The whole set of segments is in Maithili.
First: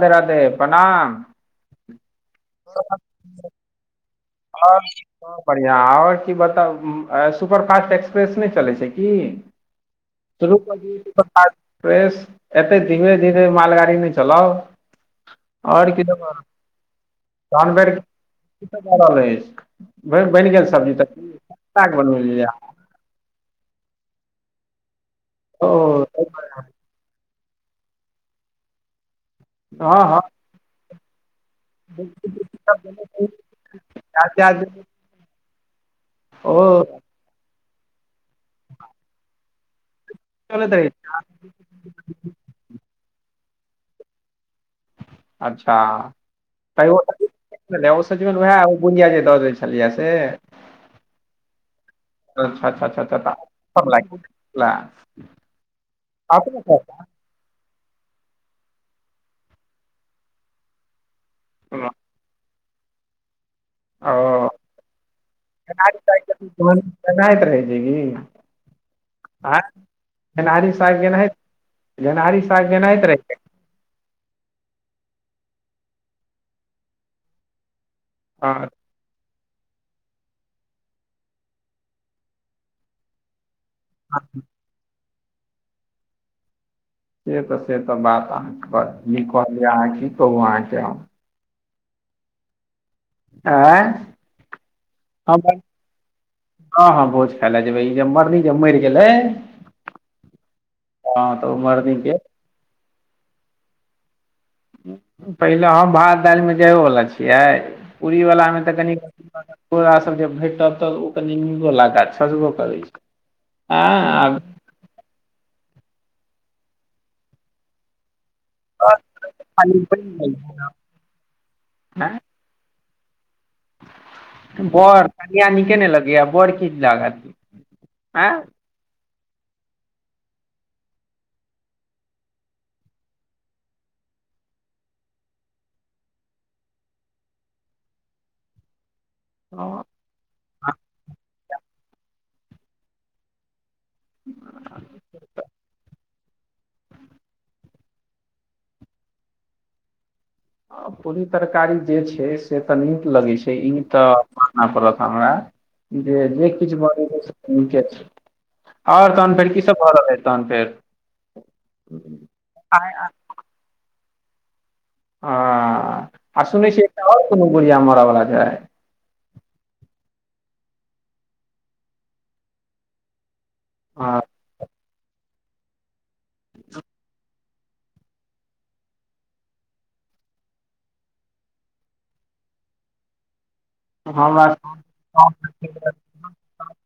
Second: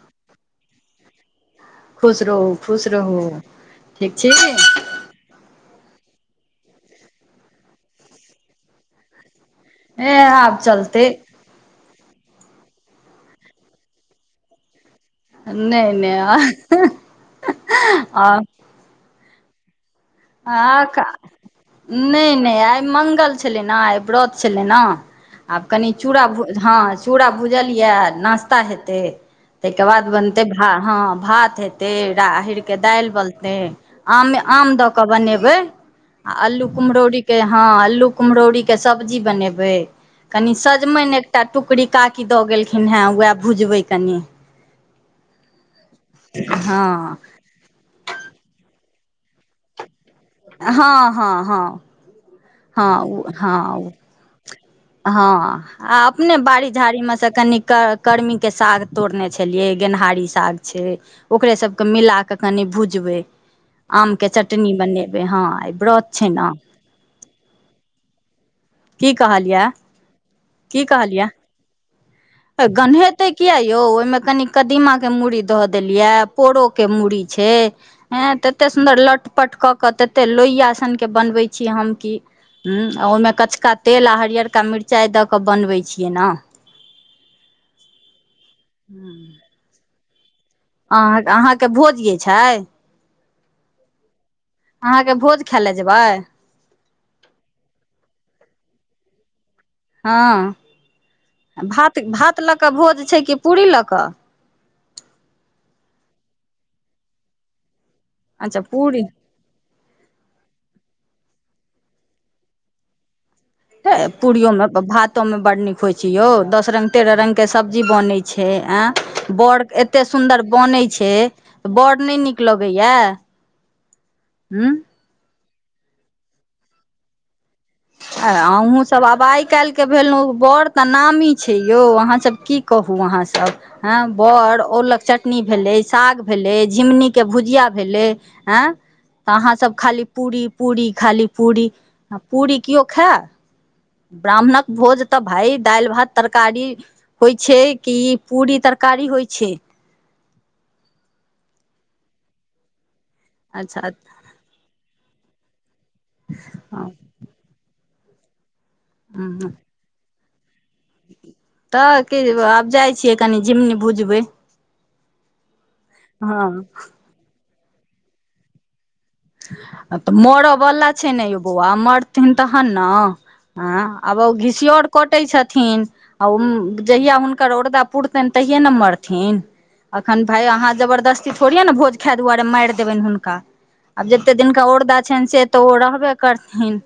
राधे राधे, प्रणाम। खुश रहु खुश रहु, ठीक। छी और, और, ब या और की बताउ, सुपर फास्ट एक्सप्रेस नै चलै छै कि? ए आब शुरू क दियै चलते इ सब काज। बेस, एते धीरे धीरे मालगाड़ी नै चलाउ। और नहि कि सब भ रहल छै, नहि [unintelligible] जानवर कि सब भ रहल अछि? बनि बनि गेल हां, सब्जी का, तब्जी साग नै बनबेलियै नैआइ मंगल छलै ना, आइ व्रत छलै ना, आ कने ओ चुड़ा भुज, हां चुड़ा भुज भुजलियै, आ नाास्ता हेतै, तैके हँ बाद हँ की बनतै भ, हँ भात भात हेतै राहरि के सब देने दालि रही? बनतै, आम प्याज मे त्याज आम देने? द के के बनेबै, आ अल्लू ओ कुम्हरौरी के, हं अल्लू कुम्हरौरी के सब्जी बनेबै बनेबै, कने चलैत रहै सजमनि एकटा टुकड़ी काकी द गेलखिनहे, वैह भुजबै कनिये अच्छा, त हँ ओ, सजमनि वैह, ओ बुढ़िया जे द गेल छलैये से हँ हँ हँ। अच्छा अच्छा अच्छा अच्छा हँ, तऽ सब हँ, लागि गेल। हँ आ अपने बाड़ी झाड़ीमे मे से कनिक के कर्मी के साग तोड़ने छलियै, गेनहारी साग छै ओकरे सबके मिलाके कनि भुजबै, आमके ओ चटनी बनेबै, हँ, आइ व्रत छै ने। हु, हू। की कहलियए? गेनारी शाग गेनैत। गन्हेते किया यौ, ओहिमे कनि कदीमा के मूड़ी दअ देलिये, पोरो के मूड़ी छै, ह त, हँ तते सुन्दर लट चपट कऽ कऽ, तते लोहिया सन के बनबे छी हम कि, ओहिमे कचका तेल आ हरियरकेा मिरचाइ दऽ कऽ, बनबै छियै ने। से तऽ से तऽ बात अहाँके, निके कहलियअ, की कहुँ अहाँ के। त भोजिये छै। आय। अहाँके हम भोज खाय त, लए जेबै ह, ह, भोज खाइले जेबै, ई जे मरली ई जे मैरगेलई। हँ, मरनी भात- के भात लऽ कऽ भोज छै, कि पूरी लऽ कऽ? पहिले हम, भात -दालिमे जाबहोवला छियै। पूरी वालला अच्छा मे तऽ कनि, पूरी पुरा सब जे भेटत तऽ ओ कनि पूरी वला, काज छजबो करै छै। हइ आँय आब पूरीयो में, भातो मे बड नीक होइ छै यौ, दस रंग, तेरह रंग के सब्जी बने छै। ए बड़ खाली एते बनि गेल सुन्दर छै बन छै, बड़ ने नीक लगैया? हूँ बर, कनीया निके ने लगैया, बर की निक लागत? ऐ आँ अँहू सबआब आइ काल्हिके भेलहुँ, बड़ तऽ नामी छै यौ, अहाँ सब की कहू अहाँ सब, हँ? बड़, ओलक चटनी भेलै, साग भेलै, झि्गुनीके भुजिया भेलै, आँय। तऽ अहाँसभ हँ, खाली पूरी -पूरी, खाली पूरी, आ पूरी केओ खाय? ब्राह्मणक भोज तऽ, भाय दालि- भात तरकारी होइ छै‌, कि पूरी तरकारी होइ छै? पूरी तरकारी जे छै, से तनी लगै छै, ई अच्छा तऽ मान पड़त हमरा। जे, जे किछु भ जेतै से निके छै। आर तहन फेर, की सब भऽ रहल है तहन फेर? तऽ की, आब आइ जाय छियै कनि, झिमनी भुजबै। हँ आ हँ सुनै छियै, एकटा आओर कोनो बुढिया मरयवला छै? तऽ मरऽवला छै ने यौ बौआ, मरथिन तहन ने। हँ, आब ओ घिसियोर कटै छथिन, आ जहिया हुनका हूनकर ओड़दा पुरतनि, तहिए ने मरथिन। एखन भाय अहाँ, जबरदस्ती थोड़िे ने भोज खाय दुआरे मारि देबनि हुनका। आब जतेक हमरा दिनका ओरदा छनि, से तऽ ओ रहबे करथिन।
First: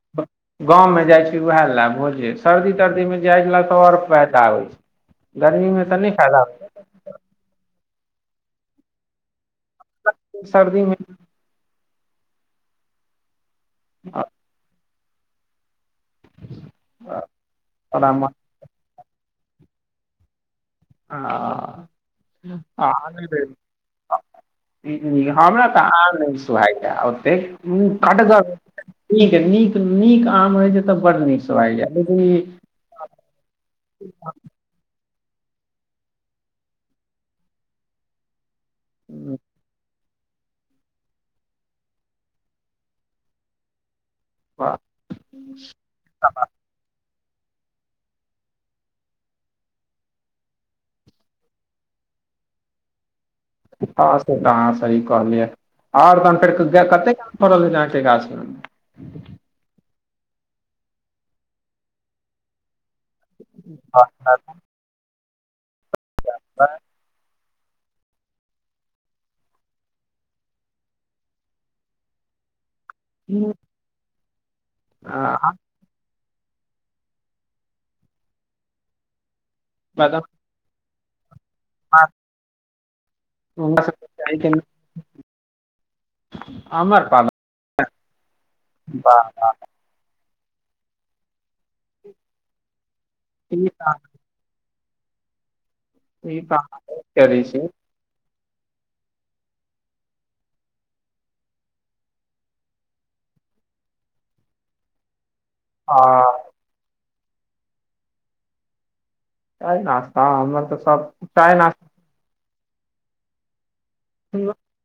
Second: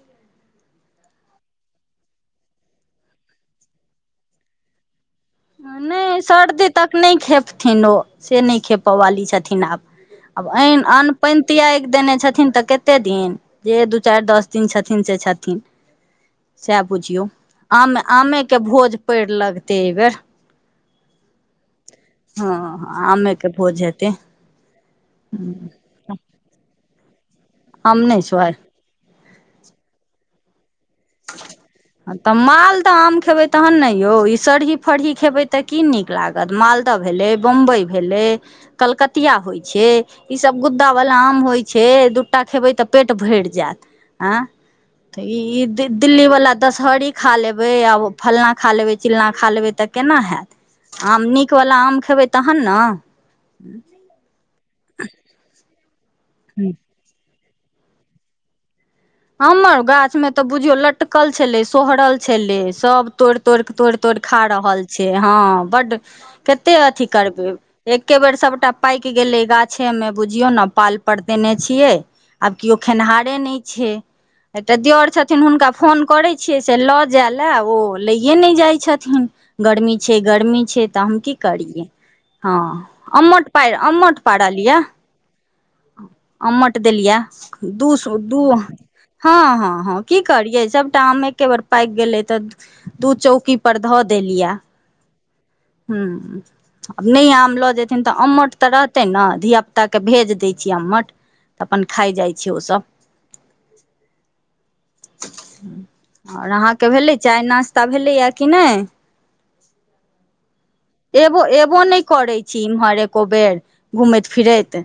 गाँवमे जाइ छी उएह लाए भोजे, सर्दी- तर्दीमे जाय लए तऽ आओर फायदा होइ छै। गर्मीमे तऽ नहि फायदा होइ सर्दी तक नहि खेपथिन ओ, से नहि खेपय वाली छथिन। छथिन आब। आब छै अन सर्दीमे अन्न- पानि तियाग देने छथिन, तऽ कते दिन? जे दू चारि, दस दिन छथिन, से छथिन। सएह बुझियौ, आम, बड़ा आमे के भोज पड़ि लगतै एहिबेर। ह। हँ, आमेके भोज हेतै। हु, हमरा तऽ आम नहि सुहाएयै ओतेक हु आम नहि खटगर छै नै त नीक नीक आम है जे आ त मालदह आम खेबै तखन ने यौ, ई सरही फरही खेबै त कि नीक लागत, मालदह भेलै, बम्बई भेलै उम्म, कलकतिया होइ छै ई सब गुद्दावला आम होइ छै, दु टा खेबै त पेट भरि जायत। आँ, प- त इ इ दिल्ली वला दसह री खा लेबै आ फल्लाँ खा लेबै चिल्लाँ खा लेबै त केना हैत। आम नीकवला आम खेबै तखन ने। हँ से त अहाँ सही कहलियै आर तखन फेर कतेक फरल अहाँके गाछ मे। ओहिमे तऽ् बुझियौ लटकल छलै सोहरल छलै सब तोड़ि तोड़ि, तोड़ि तोड़ि खा रहल छै, हँ बड कते अथी करबै एके बेर सबटा पाकि गेलै गाछे मे, बुझियौ ने पाल पर देेने छियै आब केओ खेनिहारे नै छै। एकटा दिअर छथिन हुनका फोन करै छियै से ल जाय ले, ओ लैये नै जाइ छथिन, गर्मी छै गर्मी छै त हम की करियै, हँ, अम्मट पार अम्मट पारलियै ये। अम्मट आम्र देलियै ये, पालक दू सौ, दू बाह, हँ हँ हँ कि कि करियै, सबटा आम एके बेर पाकि गेलै त दू चौकी ई पर तऽ ध देलियैये। हुं, ई तऽ अहाँ बहुत आ नहि करै आम छी। ल जेथिन त अम्मट त रहतैन ने, धियापुताके भेज दै छियै अम्मट। त अपन खाइ जाइ छै ओ सब। [unintelligible] आ और अहाँके भेलै, चाय नाश्ता भेलैए कि नै? चाय नाश्ता, हमर त एबो, एबो नै करै छी एमहर एको बेर, घूमैत फिरैत।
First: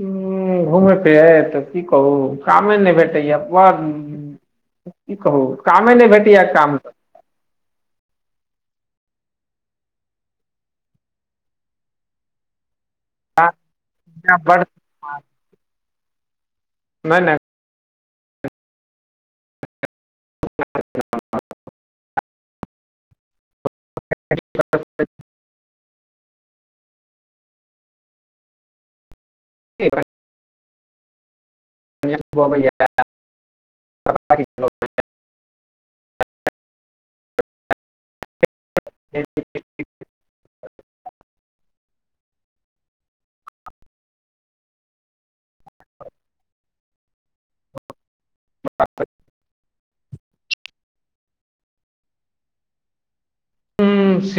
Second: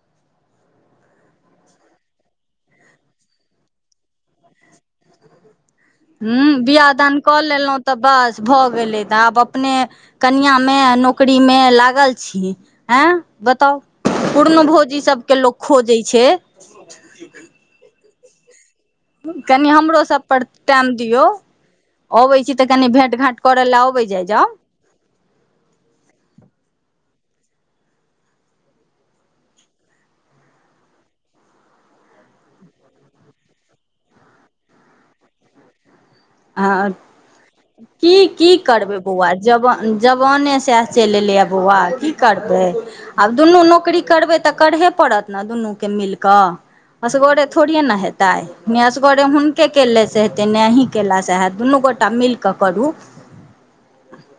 हुं, घूमै फिरैत, की कहू कामे नै भेटैय बड़ की कहू? कामे नहि भेटैया हुं काम बियाह दान क लेलहुँ त बस। भ गेलै त आब अपने कनिआँमे, नौकरीमे लागल छी। एँ बताउ, पूरनो बड भौजी सबके लोक खोजै छै। नै नै। कनि हमरो सब पर टाइम दियौ, अबै छी त कनि भेंट घांट करय लए आउ। अबै जाइ जाउ। ठीके बात। [unintelligible] हँ, की, की करबै बौआ, जबान जबाने सएह चलि एलै हे बौआ की करबै, आब दुनू नौकरी करबै त करहे पड़त ने दुनू के मिल के, असगरे थोड़े ने हेतै। तै, ने असगरे हुनके के ले से हेतै ने अहीं केलासे हैत दुनू गोटा मिलके करू। हम्म,